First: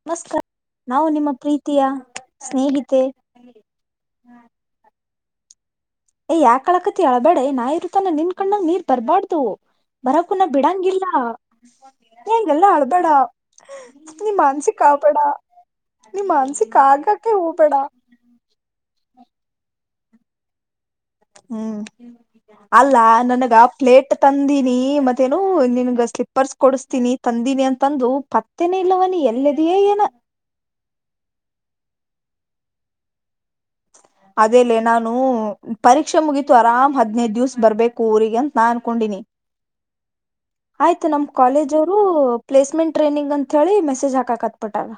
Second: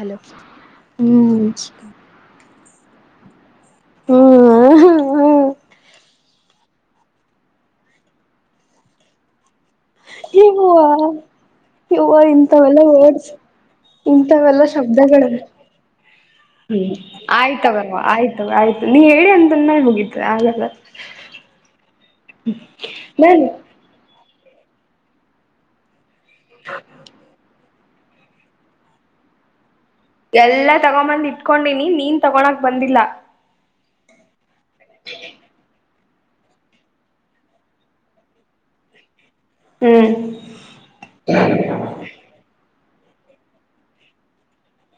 Hello ನಮಸ್ಕಾರ ನಾವು ನಿಮ್ಮ ಹ್ಮ್ ಪ್ರೀತಿಯ ಸ್ನೇಹಿತ ಕೆ ಹ್ಮ್ ಏ ಯಾಕಳಕತಿ ಅಳಬಡೆ ನಾಯಿರು ತನ್ನ ನಿನ್ ಕಣ್ಣಂಗ ನೀರ್ ಬರ್ಬಾರಡ್ದು ಹ ಹವ ಹೂವ ಹೆಂಗೆಲ್ಲಾ ಇಂತವೆಲ್ಲ ಅಳ್ಬೇಡ ರ್ಡ್ಸ್ ನೀ ಇಂಥವೆಲ್ಲಾ ಮಾನ್ಸಿಕ ಆಗ್ಬೇಡ ಶಬ್ದಗಳು ನೀ ಮಾನ್ಸಿಕ ಹ್ಮ್ ಆಗಕ್ಕೆ ಹೋಗ್ಬೇಡ ಆಯ್ತವಲ್ವಾ ಆಯ್ತವ ಆಯ್ತು ನೀ ಹೇಳಿ ಅಂತನ್ನ ಮುಗಿದತ್ ಆಲ್ಲ ಹ್ಮ್ ಅಲ್ಲ ನನ್ ನನಗ ಪ್ಲೇಟ್ ತಂದೀಿನಿ ಮತ್ತೇನು ನಿನ್ಗ ಸ್ಲಿಪರ್ಸ್ ಕೊಡಿಸ್ತೀನಿ ತಂದೀಿನಿ ಅಂತ ತಂದು ಪತ್ತೆನ ಇಲ್ಲವನ ಎಲ್ಲದೆಯೇ ಏನ ಎಲ್ಲಾ ತಗೊಂಬಂದ್ ಇಟ್ಕೊಂಡೀನಿ ನೀನ್ ತಗೋಳಕ್ ಬಂದಿಲ್ಲ [inaudible] ಅದೇಲೆ ನಾನು ಪರೀಕ್ಷೆ ಮುಗೀತು ಆರಾಮ್ ಹದ್ನೈದ್ ದಿವ್ ಬರ್ಬೇಕು ಊರಿಗೆ ಅಂತ ನಾ ಅನ್ಕೊಂಡಿನಿ ಹ್ಮ್ ಆಯ್ತು ನಮ್ ಕಾಲೇಜ ಅವರು ಪ್ಲೇಸ್ಮೆಂಟ್ ಟ್ರೈನಿಂಗ್ ಅಂತ ಹೇಳಿ ಮೆಸೇಜ್ ಹಾಕಕತ್ಪಟ್ಟಾರ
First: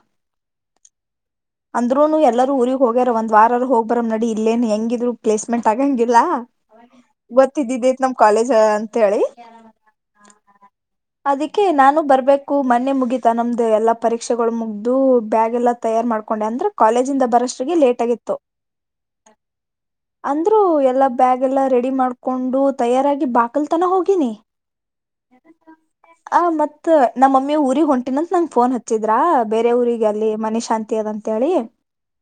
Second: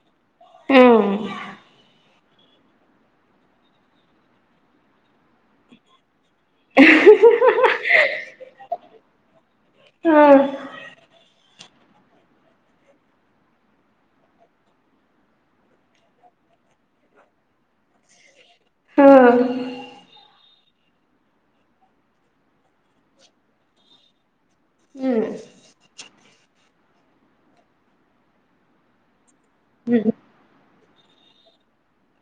ಹ್ಮ್ [inaudible] ಅಂದರುೂನು ಎ ಎಲ್ಲರ ಊರಿಗೆ ಹೋಗ್ಯಾರ ಒಂದ್ ವಾರ ಹೋಗ ಬರ್ ನಡಿ ಇಲ್ಲೇನ್ ಹೆಂಗಿದ್ರು ಪ್ಲೇಸ್ಟ್ ಆಗಂಗಿಲ್ಲ [inaudible] ಇವತ್ತ ಇದಿದ್ದತ್ ನಮ ಕಾಲೇಜ್ ಅಂತ ಹೇಳಿ ಹ್ಮ್ ಅದಕೆ ಕೆ ನಾನು ಬರ್ಬೇಕು ಮನ್ನೆ ಮುಗಿತಾ ನಮ್ದು ಎಲ್ಲಾ ಪರೀಕ್ಷೆಗಳು ಮುಗ್ದು ಬ್ಯಾಗ ಎಲ್ಲ ತಯಾರಾರ್ ಮಾಡ್ಕೊಂಡು ಅ ಕಾಲೇ ಬ ಹ್ಮ್ ಅ [unintelligible] ಎಲ್ಲಾ ಬ್ಯಾಗ್ ಎಲ್ಲಾ ರೆಡಿ ಮಾಡ್ಕೊಂಡು ತಯಾರಾಗಿ ಬಾಕಲ್ ತನ ಹೋಗಿನಿ ಹ್ಮ್ ಆ ಮತ್ತತ್ ನಮ್ಮಮ್ಮಿ ಊಗ್ ಹೊಂಟಿನಂತ ನಂಗ್ ಫೋನ್ ಹಚ್ಚಿದ್ರಾ ಬೇರೆ ಊರಿಗೆ ಹ್ಮ್ ಅಲ್ಲಿ ಮನ ಶಾಂತಿ ದ ಅಂತೇಳಿ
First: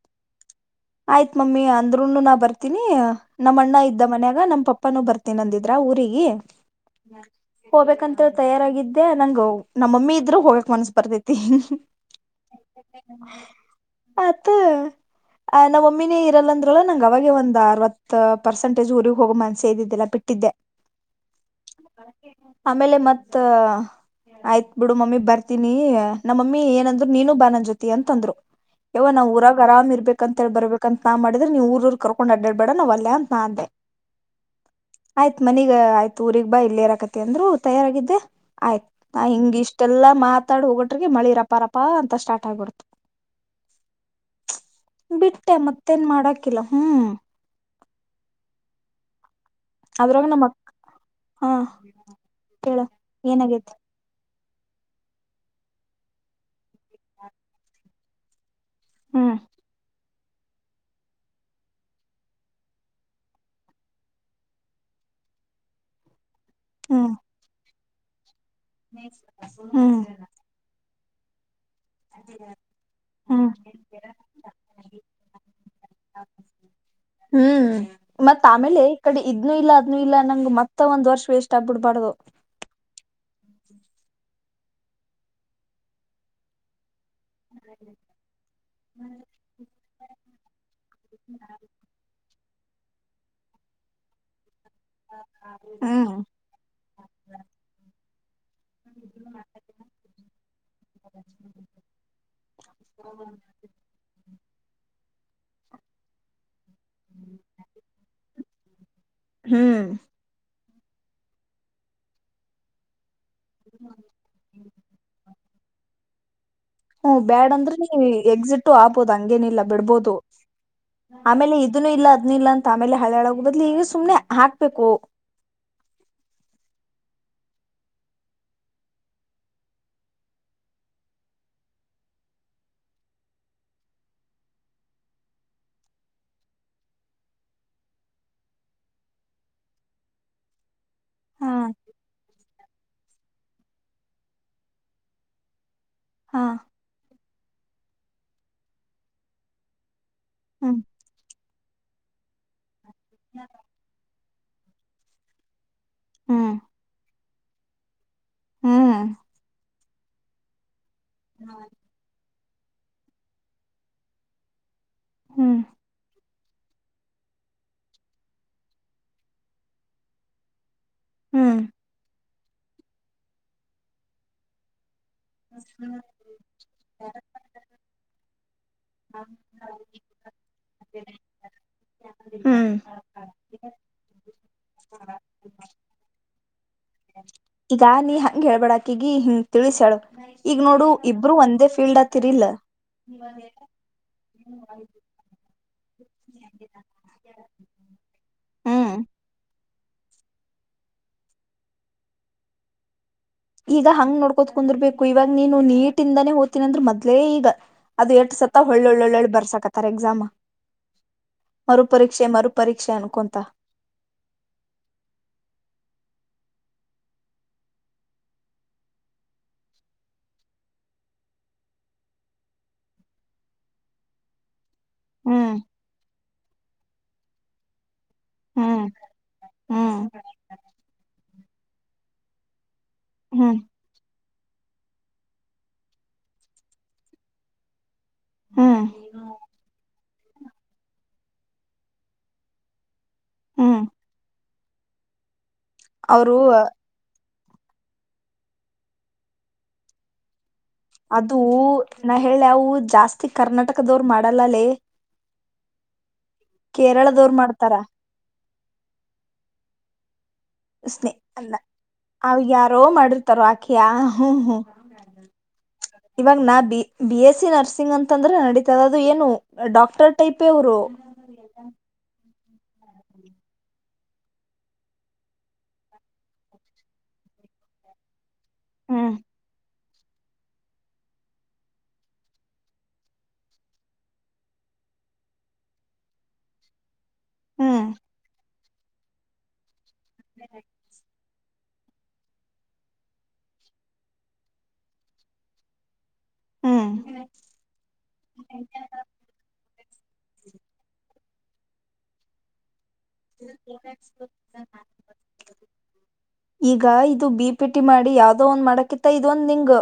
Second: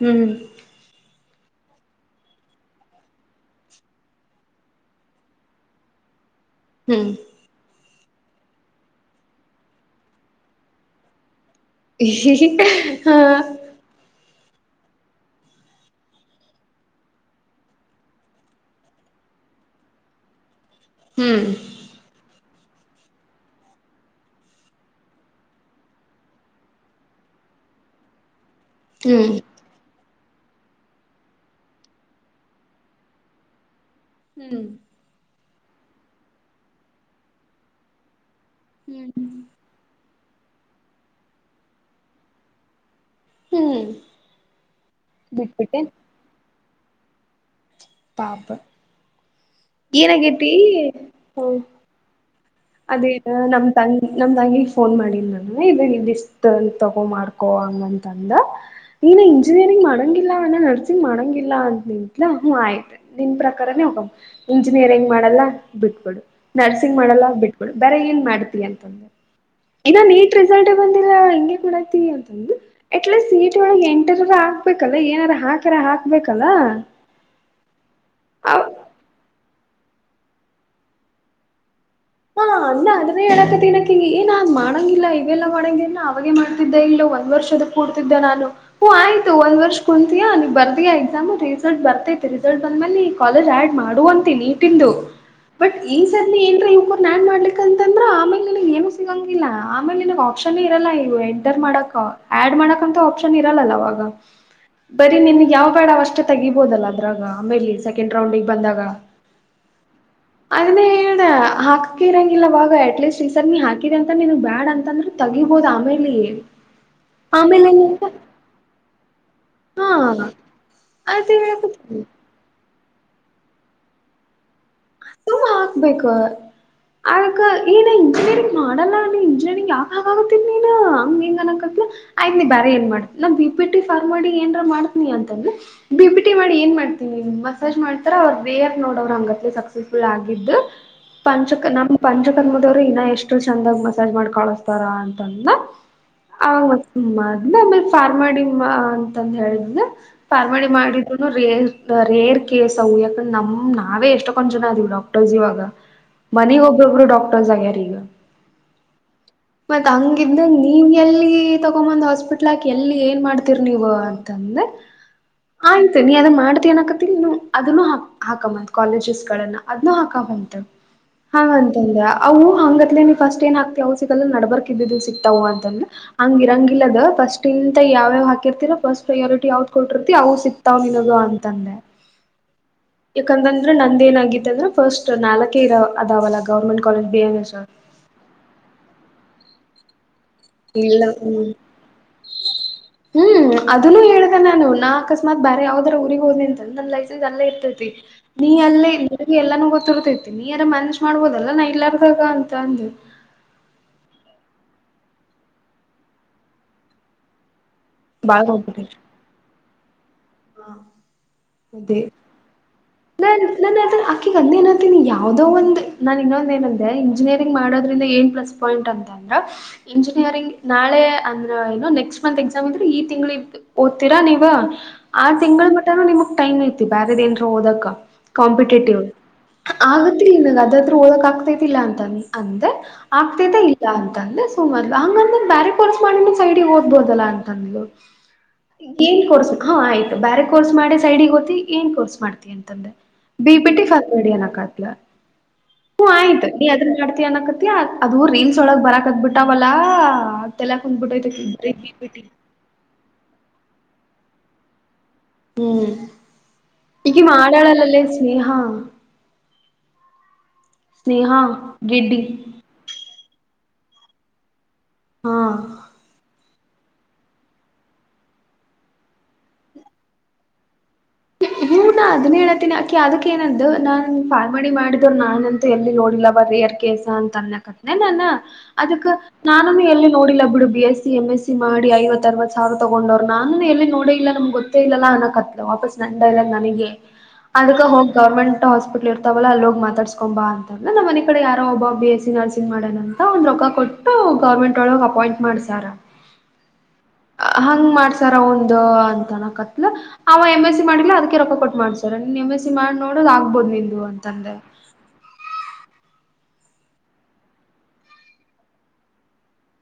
ಹ್ಮ್ ಹ್ಮ ಆಯ್ತ್ ಮಮ್ಮಿ ಅಂದ್ ನು ನಾ ಬರ್ತೀನಿ ನಮ್ಮ ಅಣ್ಣ ಇದ್ದ ಮನ್ಯಾಗ ನಮ್ಮ ಪಪ್ಪಾನೂ ಬರ್ತೀನಿ ಅಂದಿದ್ರ ಊರಿಗೆ ಹ್ಮ್ ಹೋಗ್ಬೇಕಂತ ತಯಾರಾಗಿದ್ದೆ ನಂಗ್ ನಮ್ಮಮ್ಮಿ ಇದ್ರರು ಹೋಗಕ್ ಮನ್ಸ ಬರ್ದತಿ ಹಾ ಪತ್ತು ಆ ನಾವ ಒಮ್ಮಿನೇ ಇರಲ್ಲ ಅಂದ್ಲ್ಲ ನಂಗ್ ಅವಾಗ ಒಂದ್ ಅರವತ್ ಪರ್ಸೆಂಟೇಜ್ ಊರಿಗೆಗ್ ಹೋಗ ಮನ್ಸೆ ಇದ್ದಿದ್ದೆಲ್ಲಾ ಬಿಟ್ಟಿದ್ದೆ ಹ್ಮ್ ಆಮೇಲೆ ಮತ್ತ ಆಯ್ತ್ ಬಿಡು ಮಮ್ಮಿ ಬರ್ತೀನಿ ನಮ್ಮ ಮಮ್ಮಿ ಏನಂದ್ರು ನೀನು ಬಾನನ್ ಜೊತಿ ಅಂತಂದ್ರು ಯವ ನಾವ್ ಹ್ಮ್ ಊರಾಗ ಆರಾಮ್ ಇರ್ಬೇಕು ಅ ಅಂತ ಹೇಳಿ ಬರ್ಬೇಕ ಅಂತ ನಾ ಮಾಡಿದ್ರೆ ನೀವುಊೂಊರ್ ಕರ್ಕೊಂಡ್ ಅಡ್ಡಡ್ಡೇಡ ನ್ ಅಲ್ಲೇ ಅಂತ ನ ಅಂದೆ ಹ್ಮ್ ಆಯ್ತ್ ಮನಗ ಆಯ್ತು ಊರ್ಗ್ ಬಾ ಇಲ್ಲಿೇರಾಕತಿ ಅಂದ್ರು ತಯಾರಾಗಿದ್ದೆ ಆಯ್ತು ಹ್ಮ್ ನಾ ಹಿಂಗ್ ಇಷ್ಟೆಲ್ಲಾ ಮಾತಾಡ್ ಹೋಗಟ್ರಿಗೆ ಮಳಿರಪಾರಪಾ ಅಂತ ಸ್ಟಾರ್ಟ್ ಆಗ್ಬಿಡ್ತು ಹ್ಮ್ ಬಿಟ್ಟೆ ಬಿಟ್ಬಿಟ್ಟೆ ಮತ್ತೇನ್ ಮಾಡಾಕಿಲ್ಲ ಹ್ಮ್ ಪಾಪ ಏನ ಅದ್ರಾಗ ನಮ್ಮ ಕೆೇಪಿ ಅಕ್ ಹ ಹಾ ಹೇಳ ಅದೇ ನಮ್ ಏನಾಗೈತಿ ತಂಗ ನಮ್ಮ್ದಂಗಗೆ ಫೋನ್ ಮಾಡಿಲ್ಲ ನಾನು ಇದು ಇಲ್ಲಿ ಇಷ್ಟು ತಗೊ ಮಾಡ್ಕೊ ಹಂಗಂತಂದ ನೀನ ಹ್ಮ್ ಇಂಜಿನಿಯರಿಂಗ್ ಮಾಡ ನರ್ಸಿಂಗ್ ಮಾಡೋಂಗಿಲ್ಲ ಅಂತ ನಿಂತಲ ಹ ಆಯ್ತು ನಿನ್ ಪ್ರಕಾರೇ ಹೋಗ ಇಂಜಿನಿಯರಿಂಗ್ ಮಾಡ ಲ್ಲ ಬಿಟ್ಬೊಡು ನರ್ಸಿಂಗ್ ಹ್ಮ್ ಮಾಡಲ್ಲ ಬಿಟ್ಕ ಬರ ಏನ್ ಮಾಡ್ತಿ ಅಂತಂದೆ ಹ್ಮ್ ಇನ್ನ ನೀಟ್ ರಿಸಲ್ಟ್ ಬಂದಿಲ್ಲ ಹಂಗೆ ಕೊಡತೀವಿ ಅಂತಂದು ಎಟ್ಲೀಸ್ಟ್ ಹ್ಮ್ ಸೀಟ ಒಳಗ್ ಎಂಟರ ಹಾಕ್ಬೇಕಲ್ಲ ಏನಾರ ಹಾಕ್ರ ಹಾಕ್ಬೇಕಲ್ಲ ಹ್ಮ ಮತ್ತತ್ ಆಮೇಲೆ ಈ ಕಡೆ ಇದ್ ಇಲ್ಲ ಅದ್ನು ಇ ನಂಗಗೆ ಮತ್ತ ಒಂದ ವರ್ಷ ವೇಸ್ಟ್ ಆಗ್ಬಿಡ್ ಹಾ ಅ ಅ ಅ ಹೇಳಕ ತಿನಕ ಏನ ಅ್ ಮಾಡಂಗಿಲ್ಲ ಇವೆಲ್ಲ ಮಾಡಂಗಗೆ ಅವಾಗೆ ಮಾಡ್ತಿದ್ದೆ ಇಲ್ಲೋ ಒ ವರ್ಷದ ಕೂತಿದ್ದ ನಾನು ಹ್ ಆಯ್ತು ಒಂದ ವರ್ಷ ಕುಂತೀಯ ನೀ ಬರ್ದೀಾ ಎಕ್ಸಾಮ್ ರಿಸಲ್ಟ್ ಬರ್ತೇ ಬಂದ ಕಾಲೇಜ್ ಆಡ್ ಮಾಡುವಂತ ನೀಟಂದು ಬಟ್ ಈ ಸರ್ನ ಏನ್ ಹ ಹ್ಮ ಲ್ಲ ಆಮೇಲೆ ನಾಗ ಆಪ್ಷನ್ ಇರಲ್ಲ ಇವು ಎಂಟರ್ ಮಾಡಕ್ ಆಡ್ ಮಾಡಕ್ಂತ ಆಪ್ಷನ್ ಇರಲ್ಲಲ್ಲ ಅವವಾಗ ಬರೀ ನಿನ್ಗ್ ಯಾವ್ ಬೇಡ ಅವ ಅಷ್ಟೇ ತೆಗಿಬೋದಲ್ಲ ಅದ್ರಾಗ ಆಮೇಲಿ ಸೆಕೆಂಡ್ ರೌಂಡಿಗೆ ಬಂದಾಗ ಹ್ಮ್ ಅದನ್ನೇ ಹೇಳ ಹಾಕಕ್ಕ ಇರಂಗಿಲ್ಲ ಬಾಗ ಅಟ್ಲೀಸ್ಟ್ ಈ ಸರ್ ನೀ ಹಾಕಿದಿದೆ ಅಂತ ನನ್ಗ್ ಬ್ಯಾಡ್ ಅಂತಂದ್ರ ತಗಿಬೋುದು ಆಮೇಲೆ ಹ್ಮ ಬ್ಯಾಡ್ ಅಂದ್ರೆ ಏನಂತ ನೀ ಎಕ್ಸಿಟ್ ಆಗ್ಬೋದಂಗ ಹೇನಿಲ್ಲ ಹಾ ಬಿಡ್ಬೋದು ಅದೇ ಆಮೇಲೆ ಇದನ್ನು ಹೇಳಕತ್ತೀನಿ ಇಲ್ಲ ಅದ ಇಿಲ್ಲ ಅ ಆಮೇಲೆ ಹಳೆಳೋಗ ಬದ್ಲಿ ಈಗ ಸುನೆ ಹಾ ತುಂಬ ಹಾಕ್ಬೇಕು ಅಕ ಏನ ಇಂಜಿನಿಯರಿಂಗ್ ಮಾಡಲ್ಲ ನೀ ಇಂಜಿನಿಯರಿಂಗ್ ಯಾಕಾಗತ್ತನ್ ನೀನ್ ಹಂಗ ಹೆಂಗ ಅನಕತ್ತಾ ಆಯ್ತ ನೀ ಬ್ರ ಏನ್ ಮಾಡತತಿ ನನ್ ಬಿ ಪಿಟಿ ಫಾರ ಮಾಡಿ ಏನ್ರ ಮಾಡ್ತನ ಅಂತಂದ್ರ ಬಿಟಿ ಮಾಡಿ ಏನ್ ಮಾಡ್ತನಿ ಮಸಾಜ್ ಮಾಡ್ತಾರ ಅವ್ ಬೇರ್ ನೋಡೋರ ಹಂಗತ್ ಸಕ್ಸ್ ಲ್ ಆಗಿದ್ದು ಪಂಚ ಹಾ ನಮ್ಮ ಪಂಚ ಕರ್ಮದವ್ರಿ ಇನ್ನ ಎಷ್ಟು ಚಂದಾಗ ಮಸಾಜ್ ಮಾಡ್ ಕಳಸ್ತಾರ ಅಂತಂದ ಹಾ ಆಮ್ಮ ಅದನ್ನ ಆಮೇಲೆ ಫಾರ್ಮಡಿಮ್ಮ ಅಂತಂದು ಹೇಳಿದನ ಪಾರ್ವಾನಿ ಹ್ಮ್ ಮಾಡಿದ್ರುನು ರೇರ್ ರೇರ್ ಕೇಸವು ಯಾಕಂದೆ ನಮ ನಾವೇ ಎಷ್ಟ ಕೊಡ್ ಜನ ಆದ್ ಡಾಕ್ಟರ್ಸ್ ಇವಾಗ ಹ್ಮ್ ಮನೆಗ್ ಒಬ್ಬೊಬ್ರು ಡಾಕ್ಟರ್ಸ್ ಆಗ್ಯಾರ ಈಗ ಹ್ಮ್ ಮತ್ ಹಂಗಿದ ನೀವ ಎಲ್ಲಿ ತಗೊಂಬಂದ್ ಹಾಸ್ಪಿಟ್ಲ್ ಎಲ್ಲಿ ಏನ್ ಮಾಡ್ತೀರಿ ನೀವು ಅಂತಂದ್ರೆ ಹ್ಮ್ ಆಯ್ತು ನೀ ಅ ಮಾಡತಿ ಏನಕತಿ ಇನ್ನು ಅದನ್ನು ಹಾಕ ಕಾಲೇಜಸ್ ಗಳನ್ನ ಅದ್ ಹಾಕಂತ ಹಾ ಹ್ಮ್ ಅಂತಂದ್ರೆ ಅವು ಹಂಗತ್ಲೇ ನೀವು ಫಸ್ಟ್ ಏನ್ ಹಾಕ್ತಿ ಅವು ಸಿಗಲ್ಲಾ ನಡ್ಬರ್ಕಿದ್ದಿದವು ಸಿಕ್ತಿ ಅಂದ್ರ ಹಂಗ ಇರಂಗಿಲ್ಲದ ಫಸ್ಟ್ ಇಂತ ಯಾವ್ಯಾವ ಹಾಕಿರ್ತಿರೋ ಫಸ್ಟ್ ಪ್ರಯಾರಿಟಿ ಯಾವದ ಕೊಟ್ಟಿರ್ತಿ ನಾವು ಸಿಕ್ತಾವ್ ನಿನಗ ಅಂತಂದೆ ಹ ಯಾಕಂದಂದ್ರೆ ನಂದ ಏನಗತ್ತ ಅಂದ್ರೆ ಫಸ್ಟ್ ನಾಲ್ಕೆ ಇರ ಅದಾವಲ್ಲ government college B M S ಈಗ ನೀ ಹಂಗ ಹೇಳ್ಬೇಡಾಕಿಗಿ ಹಿಂಗ್ ತಿಳಿಸ್ಯಾಳ ಈಗ ನೋಡು ಇಲ್ಲ ಇಬ್ಬರು ಹ್ಮ್ ಒಂದೇ ಫೀಲ್ಡ್ತ್ ತಿರಿಲ ಹ್ಮ್ ಅದನ್ನು ಹೇಳುದ ನಾನು ನಾ ಅಕಸ್ಮಾತ್ ಬಾರ ಯಾವ್ದರ ಊರಿಗೆ ಹೋನಿ ಅಂತ ನನ್ ಲೈಸೆನ್ಸ್ ಅಲ್ಲೇ ಇರ್ತೈತಿ ನೀ ಅಲ್ಲೇ ಹ್ಮ್ ಎಲ್ಲಾನು ಗೊತ್ತಿರ್ತೈತಿ ನೀ ಯಾರ ಮನೇಜ್ ಮಾಡ್ಬೋದಲ್ಲ ನಾ ಇಲ್ಲಾರ್ದಾಗ ಅಂತ ಅಂದ ಈಗ ಹಂಗ್ ನೋಡ್ಕೋತ ಕುಂದಿರ್ಬೇಕು ಇವಾಗ ನೀನು ನೀಟಿಂದಾನೇ ಹೋತೀನ ಅಂದ್ರರು ಮೊದ್ಲೇ ಈಗ ಅದು ಎಷ್ಟಟ್ ಬಾಳ್ ಸತ ಹೋಗ್ಬಿಟ್ಟೆ ಒಳ್ಳೊಳ್ಳ ಒಳ್ಳೆ ಬರ್ಸಾಕತ್ತಾರೆ ಎಕ್ಸಾಮ ಮರು ಪೀಕ್ಷೆ ಮರು ಪರೀಕ್ಷೆನು ನಾನನ್ ನಾನ ಆ್ತ ಆಕಿಗೆ ಅಂದೇಏನತೀನಿ ಯಾವ್ದೋ ಒಂದು ನಾನ್ ಇನ್ನೊಂದ ಏನಂದೆ ಇಂಜಿನಿಯರಿಂಗ್ ಮಾಡೋದ್ರಿಂದ ಏನ್ ಪ್ಲಸ್ ಪಾಯಿಂಟ್ ಅಂತ ಅಂದ್ರೆ ಇಂಜಿನಿಯರಿಂಗ್ ನಾಳೆ ಅಂದ್ರ ಏನೋ ನೆಕ್ಸ್ಟ್ ಮಂತ್ ಎಕ್ಸಾಮ್ ಇದ್ರೆ ಈ ತಿಂಗಳ ಓದ್ತತಿರಾ ನೀವು ಆ ಹ್ಮ್ ತಿಂಗ್ಳ ಮಟ್ಟಾನ ನಿಮಕ್ ಟೈಮ್ ಐತಿ ಬ್ಯಾರದೇಏನ್ರರು ಹೋದಕ ಹ್ಮ್ ಕಾಂಪಿಟೇಟಿವ್ ಹ್ಮ್ ಆಗತ್ಲ್ಲ ನಿನಾಗ ಅದಾದ್ರೂ ಓದಕ ಆಗ್ತೈತಿಲ್ಲ ಅಂತ ಅಂದ ಹ್ಮ್ ಆಗ್ತಿದೆ ಇಲ್ಲ ಅಂತ ಅಂದ್ರೆ ದ ಹಂಗಂದ್ರ ಬ್ಯಾರಿಕೋರ್ಸ್ ಮಾಡ ಸೈಡ್ಗೆ ಓದ್ಬೋದಲ್ಲ ಅಂತಂದು ಹ್ಮ್ ಏನ್ ಕೋರ್ಸ್ ಹಾ ಆಯ್ತು ಬೇಾರೆ ಕೋರ್ಸ್ ಮಾಡಿ ಸೈಡ್ಗ್ ಹೋಗತಿ ಏನ್ ಕೋರ್ಸ್ ಮಾಡ್ತಿ ಅಂತಂದ್ರೆ ಬಿ ಬಿಟ್ಟಿ ಹ್ಮ್ ಕಾತ್ಬೇಡಿ ಅನಕತ್ಲ ಹ್ಮ ಆಯ್ತ ಅವರು ನೀ ಅದ್ರ ಮಾಡ್ತೀ ಅನಕ ಅದ ರೀಲ್ಸ್ ಒಳಗ ಬರಕದ ಬಿಟ್ಟಾವಲ್ಲಾ ತಲ್ಯಾಗ ಕುಂದ್ಬಿಟ್ಟೈತಿ ಅದು ಆಕಿಗ್ ಬರೀ ಬಿ ಪಿ ನ ನ ಟಿ ಹೇಳಿ ಅವು ಜಾಸ್ತಿ ಕರ್ನಾಟಕದವರು ಮಾಡಲ್ಲಲ್ಲೇ ಹ್ಮ್ ಈಗ ಮಾಡ್ತಾರ ಮಾಡಾಡಾಳಲ್ಲಲ್ಲೇ ಸ್ನೇಹ ಸ್ನೇಹ ಸ್ನೇಹಾ ಅಲ್ಲ ಗಿಡ್ಡಿ ಅವ ಯಾರೋ ಮಾಡ ತರಕಿಯ ಹ್ಮ ಹ್ಮ ಹಾ ಇವಾಗ ನಾ B B S C nursing ಅಂತಂದ್ರೆ ನಡೀತದ ಅದು ಏನು ಡಾಕ್ಟರ್ ಟೈಪ್ ಅವರು ಹನಾ ಅದನ್ನ ಹೇಳ ನಕಿ ಅದಕ್ಕ ಏನಂದು ನಾನ್ ಪಲ್ಮಾಡಿ ಮಾಡಿದ್ರು ನಾನನ್ ಅಂತ ಎಲ್ಲಿ ನೋಡಿಲ್ಲ ಬಯರ್ ಕೇಸ ಅಂತ ಅನ್ ಹ್ಮ್ ಅದುಕ್ಕೆ ನಾನು ನೇ ಎಲ್ಲಿ ನೋಡಿಲ್ಲ ಬಿಡು B S C M S C ಮಾಡ ಐವ ಅರವತ್ ಸಾವಿರ ತಗೊಂಡೋ್ ನಾನೇ ಎಲ್ಲಿ ನೋಡಿ ಇ ನಮ್ ಗೊ ಇಲ್ಲ ಅ ಕತ್ ವಾಪಸ್ ನನ್ ಡೈಲಾಗ್ ನನಗೆ ಅದಗ ಹ್ಮ್ ಹೋಗಿ ಗವರ್ಮೆಂಟ್ ಹಾಸ್ಪಿಟ್ಲ್ ಇರ್ತಾವಲ್ಲ ಅಲ್ಲಿ ಹೋಗಿ ಮಾತಾ ಕಕೊ ಅಂತಂದ್ ನಮ್ಮ ಮನ ಕಡೆ ಯಾರೋ ಒಬ್ಬ ಬಿ ಎಸ್ಸ ಸಿಮ್ ಮಾಡೇ ಅಂತ ಅವನ್ರೊಕ್ಕ ಕೊಟ್ಟು ಗವರ್ಮೆಂಟ್ ಒಳಗ್ ಅಪಾಯಿಂಟ್ ಮಾಡ್ಸಾರ್ ಹ್ಮ್ ಹಂಗ್ ಮಾಡ್ಸಾರ ಒಂದು ಅಂತನಕತ್ಲ ಅವ ಎಮ ಎಸ್ ಅದಕ ರೊಕ್ಕ ಕೊಟ್ಟು ಮಾಡ್ಸರ ನಿನ್ ಎಂ ಎಸ್ ಸಿ ಮಾಡಿ ನೋಡ್ ಆಗ್ಬೋದು ನಿು ಅಂತಂದೆ ಈಗ ಇದು ಬಿ ಪಿಟಿ ಮಾಡಿ ಯಾವ್ದೋ ಒಂದ್ ಮಾಡಕಿತ್ತ ಇದೊಂದ್ ನಿಂಗು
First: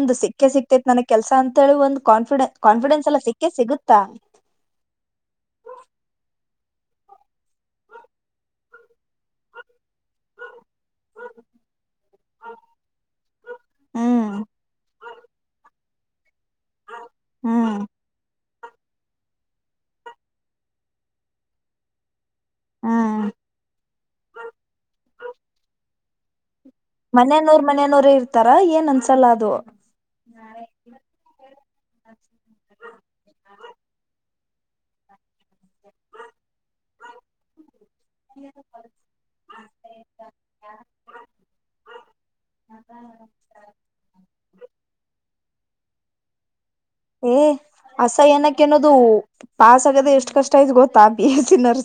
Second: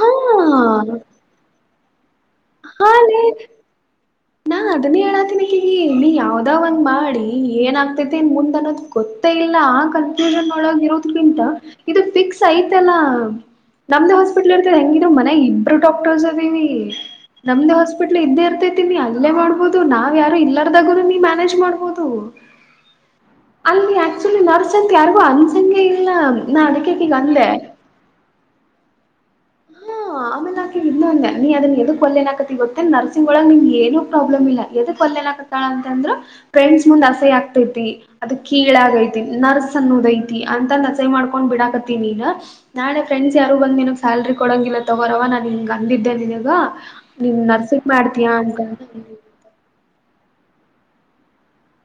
ಹಾ ಸಿಕ್ಕೇ ಸಿಕ್ತೇತ್ ನನಗ್ ಕೆಲ್ಸ ಅಂತೇಳಿ ಒಂದು ಕಾನ್ಫಿಡೆ ಹಾ ಕಾನ್ಫಿಡೆನ್ಸ್ ಎಲ್ಲಾ ಲೇ ಸಿಕ್ಕೇ ಸಿಗುತ್ತಾ ನಾ ಅದನ್ನ ಹೇಳಾತೀನಿ ಕಗಿ ನೀ ಯಾವ್ದ ಒಂದ್ ಮಾಡಿ ಏನ್ ಆಗ್ತೈತಿ ನ್ ಮುಂದ್ ಅನ್ನೋದ್ ಗೊತ್ತ ಇಲ್ಲ ಆ ಕನ್ಫ್ಯೂಷನ್ ಒಳಗ ಇರೋದಕ್ಕಿಂತ ಇದು ಫಿಕ್ಸ್ ಐತಲ್ಲ ನಮ್ದ ಹ್ಮ್ ಹಾಸ್ಪಿಟ್ಲ್ ಇರ್ತದೆ ಹೆಂಗಿದ ಮನೆ ಇಬ್ರು ಡಾಟರ್ಸ್ ಅದೀವಿ ನಮ್ದ್ ಹ್ಮ್ ಹಾಸ್ಪಿಟ್ಲ್ ಇದ್ದೇ ಇರ್ತ ಅಲ್ಲೇ ಮಾಡ್ಬಹದು ನಾವ್ ಯಾರು ಇಲ್ಲದಾಗು ನಿನ್ ಮ್ಯಾನೇಜ್ ಮಾಡ್ಬಹದು ಹ್ಮ್ ಅಲ್ಲಿ ಆಕ್ಚುಲಿ ನರ್ಸತ್ ಯಾರಿಗೂ ಅನ್ಸಗೆ ಇಲ್ಲ ನಾ ಅದಕ್ಕೆೇಕಗಂದಲ್ಲೆ ತರ ಏನ್ ಅನ್ಸಲ್ಲ ಅದು ಹಾ ಆಮೇಲ ಆಕೆ ಇನ್ನು ಅಂದೆ ನೀ ಅದನ್ನ ಎದಕ ಅಣ್ಣಾಕತ್ತಿ ಗೊತ್ತ ಏನ್ ನರಸಿಂಗ್ಳ ನಿಂಗ ಏನು ಪ್ರಾಬ್ ಭ್ರಮ ಇಲ್ಲ ಎದಕ ಒಲ್ಲ ಅನ್ನಾಕತ್ತಾಳ ಅಂತ ಅಂದ್ರ ಫ್ರೆಂಡ್ಸ್ ಮುಂದ ಅಸಯ ಆಗ್ತೈತಿ. ಅದ ಕೀಳಾಗೈತಿ ನರ್ಸ್ನ್ನುದೈತಿ ಅಂತ ಅಂದ ಅಸಯ್ಯ ಮಾಡ್ಕೊಂಡ ಬಿಡಾಕತ್ತಿ ನಿನ್ನ ನಾಳೆ ಫ್ರೆಂಡ್ಸ್ ಯಾರು ಬಂದ ನಿನಗ ಸ್ಯಾಲ್ರಿ ಕೊಡಂಗಿಲ್ಲ ತಗೋರವ ನಾನ ಹಿಂಗ ಅಂದಿದ್ದೆ ನಿನಗ ನೀನ್ ಹ್ಮ ನರ್ಸಿಂಗ್ ಮಾಡ್ತೀಯಾ ಅಸಯ ಅನಕ್ಕ ಅಂತ ಏನ್ ಅದು ಪಾಸ್ ಆಗದೆ ಎಷ್ಟ ಕಷ್ಟ ಆಯ್ತ ಗೊತ್ತಾ ಪ ಎಸ್ ನರ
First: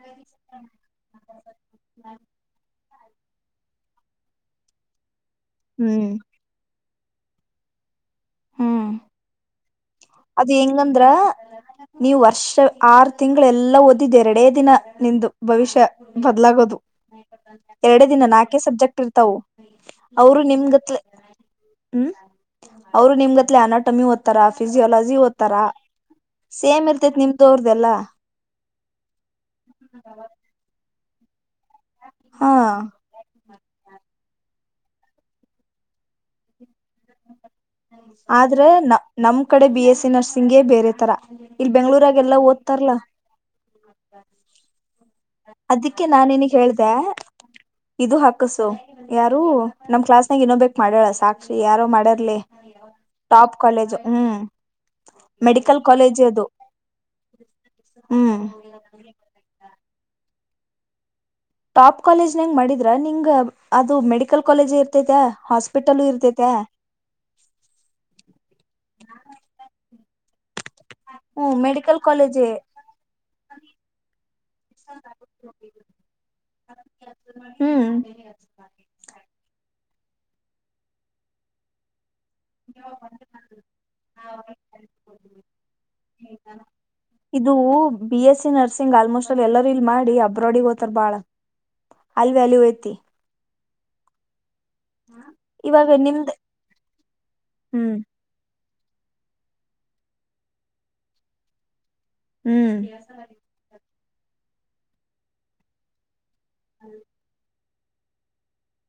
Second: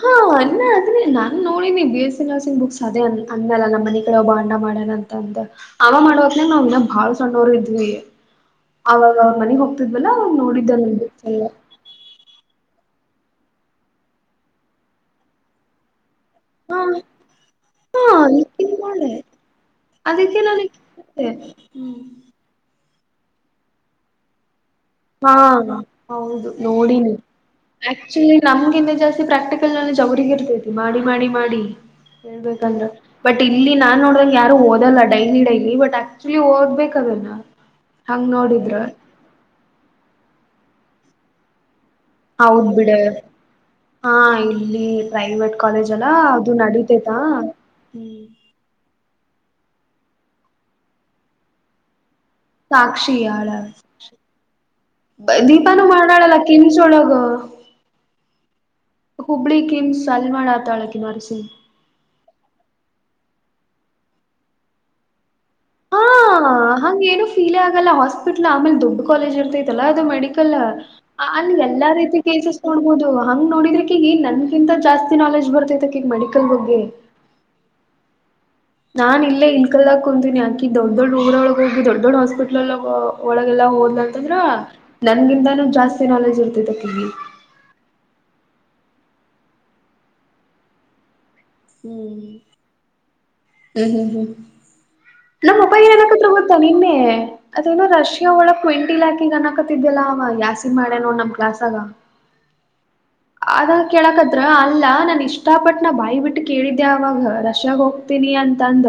ಹಾ ಅನ್ನ ಅದ್ರೆ ನಾನ್ ನೋಡಿನಿ B S C nursing books ಅದೇ ಅಂದಲ್ಲ ನಮ್ಮ ಮನಿ ಕಡೆ ಒಬ್ಬ ಅನ್ನ ಮಾಡಣ ಅಂತ ಅಂದ ಅವ ಮಾಡವತ್ನಗ ನಾವ ಇನ್ ಬಾಳ ಸಣ್ಣೋರ ಇದ್ವಿ. ಅವಾಗ ಅವ ಮನೆಗ ಹೋಗ್ತಿದ್ವಲ್ಲ ಅವ್ ಅದು ನೋಡಿದ್ದ ಅಲ್ಲಿ ಆರ ತಿಂಗಳ ಎಲ್ಲಾ ಓದಿದ್ದ ಎರಡೇ ದಿನ ನಿಂದು ಭವಿಷ್ಯ ಬದ್ಲಾಗೋದು. ಹಾ ಹಾ ಎರಡೇ ದಿನ ನಾಲ್ಕೆ ಈಕಿನ್ ಸಬ್ಜೆಕ್ಟ್ ಮಾಡೆ ಇರ್ತವು. ಅವರು ಅದಕ್ಕೆ ನನಗ್ ನಿಮ್ಗತ್ಲೆ ಹ್ಮ ಅವರು ನಿಮ್ಗತ್ಲೆ ಅನಾಟಮಿ ಓದ್ತಾರ. ಫಿಸಿಯೋಲಜಿ ಹಾ ಓದ್ತಾರ ಹೌದು ಸೇಮ್ ನೋಡಿನಿ. ಇರ್ತೇತ್ ನಿಮ್ದು ಅವ್ರ್ದೆಲ್ಲಾ ಆಕ್ಚುಲಿ ನಮ್ಗನ್ನ ಜಾಸ್ತಿ ಪ್ರಾಕ್ಟಿಕಲ್ ನ ಜ ಅವರಿಗ ಇರ್ತೈತಿ ಮಾಡಿ ಮಾಡಿ ಮಾಡಿ ಹಾ ಹೇಳ್ಬೇಕಂದ್ರ ಮ ಇಲ್ಲಿ ನಾನ್ ನೋಡ್ರಗ ಯಾರು ಓದಲ್ಲ ಡೈಲಿ ಡೈಲಿ ಬಟ್ ಆಕ್ಚುಲಿ ಓದ್ಬೇಕ ಅದನ್ನ ಹಂಗ್ ಆದ್ರೆ ನೋಡಿದ್ರ ನ ನಮ್ ಕಡೆ ಬಿ ಎಸ್ಸ ನರ್ಸಿಂಗೇ ಬೇರೆ ತರ ಇಲ್ ಬೆಂಗ್ಗಳೂರಾಗ ಎಲ್ಲ ಹೌದ್ ಬಿಡ ಓದ್ತಾರಲ್ಲ. ಹಾ ಇಲ್ಲಿ ಪ್ರೈವೇಟ್ ಕಾಲೇಜ್ ಅದಿಕ್ಕೆ ಅಲ್ಲ ನಾ ನಿನಗ ಅದು ಹೇಳ್ದ ನಡೀತೇತಾ ಇದು ಹಾಕಸು. ಯಾರು ನಮ್ ಕ್ಲಾಸ್ನಾಗ ಇನ್ನೊಬಕ ಮಾಡ್ಯಳ ಸಾಕ್ಷಿ ಯಾರೋ ಮಾಡ್ಯಾರ. ಲಿ ಸಾಕ್ಷಿಯಾಳ ಟಾಪ್ ಕಾಲೇಜ್ ಹ್ಮ. ಮೆಡಿಕಲ್ ದೀಪಾನು ಕಾಲೇಜ್ ಮಾಡಾಳಲ್ಲ ಅದು ಕಿಮ್ಸ್ ಒಳಗ ಹ್ಮ. [inaudible] ಹುಬ್ಳಿ ಕಿಮ್ಸ್ ಅಲ್ಲಿ ಮಾಡಾತಾಳ ಅಕಿ ವರ್ಷಿಣಿ. ಟಾಪ್ ಕಾಲೇಜ್ನಂಗ ಮಾಡಿದ್ರ ನಿಂಗ ಅದು ಮೆಡಿಕಲ್ ಕಾಲೇಜ ಇರ್ತತ. ಹಾ ಹಂಗ ಏನು ಫೀಲ್ ಆಗಲ್ಲ ಹಾಸ್ಪಿಟ್ಲ ಆಮೇಲೆ ದೊಡ್ ಕಾಲೇಜ್ ಇರ್ತೈತಲ್ಲಾ ಅದು ಮೆಡ ಆಕಲ್ಲ. ಆ ಹ್ಮ್ ಅಲ್ಲಿ ಎಲ್ಲಾ ಮೆಡಿಕಲ್ ರೀತಿ ಕಾಲೇಜೇ ಕೇಸಸ್ ನೋಡ್ಬದು ಹಂಗ ನೋಡಿದ್ರ ಅಕಿಗಿ ನನ್ಗಿಂತ ಜಾಸ್ತಿ ನಾಲೆಜ್ ಬರ್ತೈತೆ ಕಿಗ ಮಡಿಕಲ್ ಬಗ್ಗೆ ಹ್ಮ. ನಾನ್ ಇಲ್ಲೇ ಇನ್ ಕಲ್ದಾ ಕುಂತೀನಿ ಆಕಿ ದೊಡ್ ದೊಡ್ ಊರೊಳ ಹೋಗ ದೊಡ್ಡ ದೊಡ್ಡ ಹೊಸ ಟ್ಲಲ್ಲಿ ಒಳಗೆಲ್ಲಾ ಹೋದ್ಲಂತಂದ್ರ ನನ್ಗಿಂತಾನು ಜಾಸ್ತಿ ನಾಲೆಜ್ ಇರ್ತೈತ ಆಕಿಗಿ ಹು ಬಿ ಎಸ್ ಸಿಂಗ್ ಆಲ್ಮೋಸ್ಟ್ ಅಲ್ಲಿ ಎಲ್ಲರೂ ಇಲ್ ಮಾಡಿ ಅಬ್ರೋಡ ಹೋತಾರ ಬಾಳ ಅಲ್ ವ್ಯಾಲ್ಯೂ ಐತಿ. ಹ್ಮ ಹ್ಮ ಹ್ಮ. ನಮ್ ಅಪಾ ಇವಾಗ ಏನಕತ್ರ ನಿಮ್ದ ಗೊತ್ತಾ ನಿನ್ನೆ ಅದೇನೋ ಹ್ಮ್ ರಷ್ಯಾ ಒಳ ಕ್ವಿಂಟಿಲ ಅಕಿಗ ಅಣನಕತಿದ್ದಲ್ಲ ಆವಾ ಯಾಸಿ ಮಾಡೇನ ನಮ್ ಕ್ಲಾಸಗ ಹ್ಮ. ಕೇಳಕದ್ರ ಅಲ್ಲಾ ನಾನ ಇಷ್ಟ ಪಟ್ಟ ನಾ ಬಾಯಿ ಬಿಟ್ಟ ಕೇಳಿದ್ದೆ ಅವಾಗ ಅಷಾಗ ಹೋಗ್ತೀನಿ ಅಂತ ಅಂದ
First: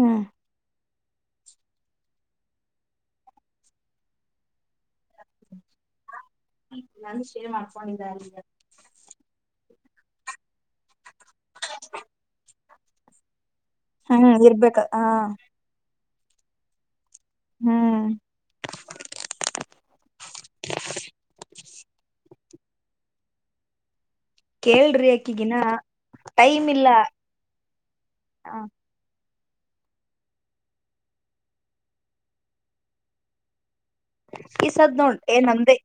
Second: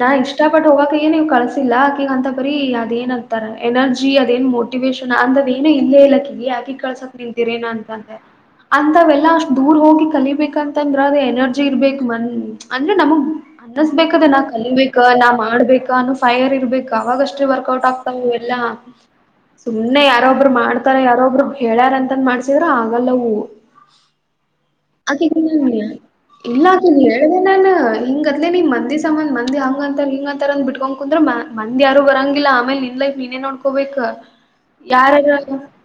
ನಾ ಹ್ಮ್ ಇಷ್ಟ ಪಟ್ಟ ಹೋಗ ಅದು ಏನ್ ಕಳ್ಸಿಲ್ಲ ಆಕಗ ಅಂತ ಬರೀ ಅದ ಏನ್ ಅಂತಾರ ಎನರ್ಜಿ ಅದೇನ ಮೋಟಿವೇಶಷನ್ ಅಂದ ಏನ ಇಲ್ಲೇ ಇಲ್ಲ ಆಕಿಗಿ ಅಕಿಗ ಕಳ್ಸಕ ನಿಂತೀರೇನ ಅಂತಂತೆ. ಅಂತಾವೆಲ್ಲಾ ಅಷ್ಟ ದೂರ ಹೋಗಿ ಕಲಿಬೇಕಂತಂದ್ರ ಅದ ಎನರ್ಜಿ ಇರ್ಬೇಕ ಮನ್ ಅಂದ್ರ ನಮಗ್ ಆ ಹ್ಮ್ ಅನ್ನಸ್ಬೇಕದ ನಾ ಇರ್ಬೇಕ ಹ ಕಲಿಬೇಕ ನಾ ಮಾಡ್ಬೇಕ ಅನ್ನು ಫೈಯರ್ ಇರ್ಬೇ ಅವಾಗ ಅಷ್ಟೇ ವರ್ಕೌಟ್ ಹ್ಮ್ ಆಗ್ತಾವ ಇವ ಎಲ್ಲಾ ಸುಮ್ಮನೆ ಯಾರೊಬ್ರು ಮಾಡ್ತಾರ ಯಾರೊಬ್ರು ಹೇಳ್ಯಾರ ಅಂತನ ಮಾಡ್ಸಿದ್ರರು ಆಗಲ್ಲ ಅವು. ಕೇಳ್ರಿ ಅಕಿಗ ಅಕಿಗಿನ ನಿನ್ ಟೈಮ್ ಇಲ್ಲ ಇಲ್ಲಾಕಿ ಹೇಳ್ದೆ ನಾನ್ ಹಿಂಗ ಆತ್ಲೆ ಹ ನಿಮ್ ಮಂದಿ ಸಮನ್ ಮಂದ ಅ ಹಂಗಂತ ಹಿಂಗ ಅಂತರ ಬಿಟ್ಟಕೊಂಡ ಕುಂದ್ರ ಮಂದ ಯಾರು ಬರಂಗಿಲ್ಲ ಆಮೇಲೆ ನಿನ್ ಲೈಫ್ ನೀನೇ ನೋಡ್ ಈ ಸದ್ ನೋಡ ಏ ನಂದೇ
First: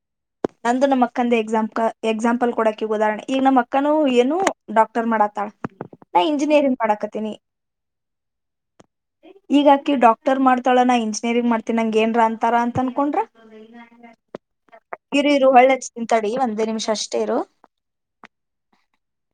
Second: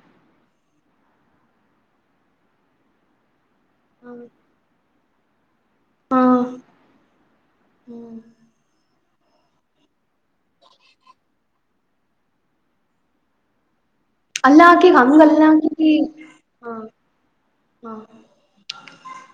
ನಂದು ನಮ್ಮ ಅಕ್ಕಂದ ಎಕ್ಸಾಮ್. ಎಕ್ಸಾಂಪಲ್ ಕೊಡಕ ಉದಾಹರಣೆ ಈಗ ನಮ್ಮ ಅಕ್ಕನು ಏನು ಡಾಕ್ಟರ್ ಮಾಡತ್ತಾಳ ಹಾ ನಾ ಇಂಜಿನಿಯರಿಂಗ್ ಮಾದಾಖಾತಿನಿ ಹ್ಮ್ ಈಗ ಅಕಿ ಡಾಕ್ಟರ್ ಮಾಡ್ತಾಳ ನ ಇಂಜಿನಿಯರಿಂಗ್ ಮಾಡ್ತನ ನಂಗ ಏನ್ರ ಅಂತಾರ ಅಂತ ಅನ್ಕೊಂಡ್ರ ಅಲ್ಲಾಕಿ ಹಂಗ ಇರು ಅಲ್ಲ ಇರು ಹೊಳ್ಳ ಹಚ್ತಿನ್ ತಡಿ ಒಂದೇ ಹ ನಿಮಿಷ ಅಷ್ಟೇ ಇರು. ಹ [unintelligible]